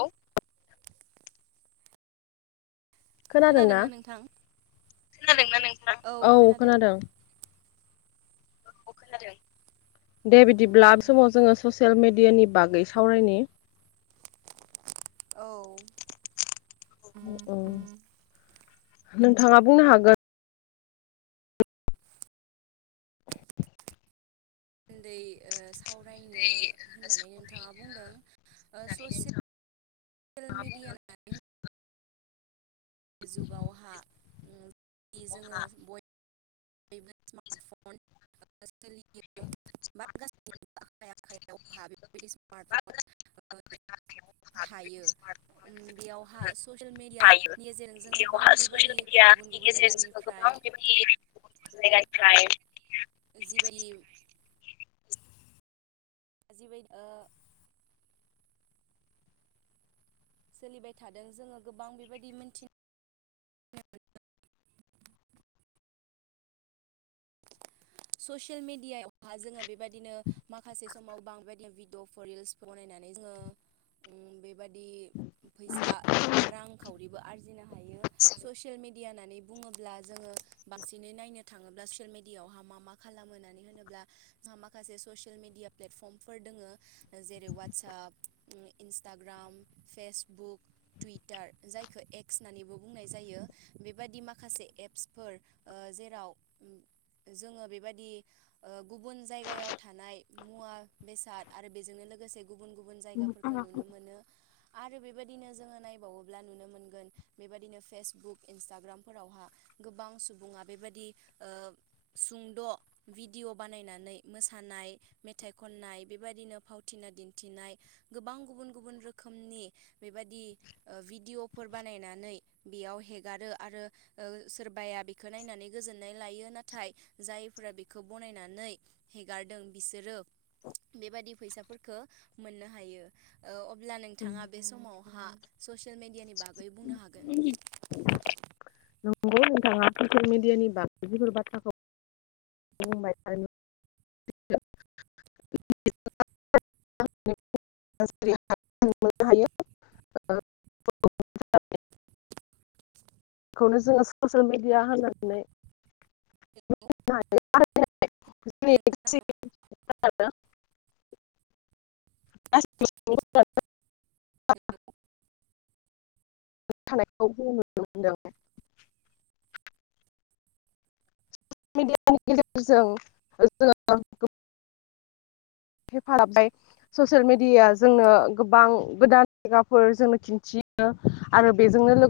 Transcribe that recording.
औ। खोनादोंना खोनादोंना नोंथां औ खोनादों। औ खोनादों दे बिदिब्ला समाव जोङो ससेल मेडियानि बागै सावरायनायनि। औ। उम नोंथाङा बुंनो हागोन मोन्दै ओ सावरायनो होननानै नों थाङा बुंदों ओ ससियेल [inaudible] मिडिया [unintelligible] जुगावहा उम [inaudible] जोङो बय [unintelligible] स्मार्टफन ओ सोलियो बा आखाइ आखाइयाव हा बेफोरबायदि स्मार्टफन ओ थायो उम बेयावहा ससियेल मेडियानि गेजेरजों जोङो बां बेबादि गुबुन यानि गुबुन गेजेरजों जायगानिफ्राय गोबां बेबादि [inaudible] जायगानिफ्राय जिबायदि जिबायद ओ सोलिबाय थादों जोङो गोबां बेबायदि मोनथिं ससियेल मेडियायावहा जोङो बेबायदिनो माखासे समाव बां बेबायदि भिडिअफोर रिल्स बनायनानै जोङो उम बेबादि फैसा एबा रांखावरिबो आरजिनो हायो ससियेल मिडिया नानै बुङोब्ला जोङो बांसिनै नायनो थाङोब्ला ससियेल मेडियाआवहा मा मा खालामो होननानै होनोब्ला जोहा माखासे ससियेल मेडिया प्लेटफर्मफोर दोङो जेरै WhatsApp um Instagram Facebook Twitter जायखौ एक्स होननानैबो बुंनाय जायो बेबादि माखासे एप्सफोर ओ जेराव जोङो बे बायदि गुबुन ओ जायगायाव थानाय मुवा बेसाद आरो बेजोंनो लोगोसे गुबुन गुबुन जायगाफोरखौ नुनो मोनो। आरो बेबायदिनो जोङो नायबावोब्ला नुनो मोनगोन बेबायदिनो फेसबुक इन्सटाग्रामफोरावहा गोबां सुबुङा बेबायादि ओ सुंद' भिडिअ' बानायनानै मोसानाय मेथाइ खननाय बेबायदिनो फावथिना दिन्थिनाय गोबां गुबुन गुबुन रोखोमनि बेबायादि ओ भिडिअ'फोर बानायनानै बेयाव हेगारो आरो ओ सोरबाया बेखौ नायनानै गोजोननाय लायो नाथाय जाय फोरा बेखौ बनायनानै हेगारदों बिसोरो बेबादि फैसाफोरफोरखो मोननो हायो। औ अब्ला नोंथाङा नंगौ बे समावहा ससियेल मेडियानि बागै बुंनो हागोन। नंगौ नोंथाङा ससियेल मिडियानि बागै जिफोर बाथ्राखौ [unintelligible] [unintelligible] हायो ओ खौनो जोङो ससियेल मिडिया होनानै [inaudible] [unintelligible] [unintelligible] थानायखौ जोङो नुनो मोनदों ससियेल मिडियानि गेजेरजों जोङो गो हेफाजाबबाय ससियेल मेडियाया जोंनो गोबांबो गोदान जायगाफोर जोंनो खन्थियो आरो बेजोंनो लो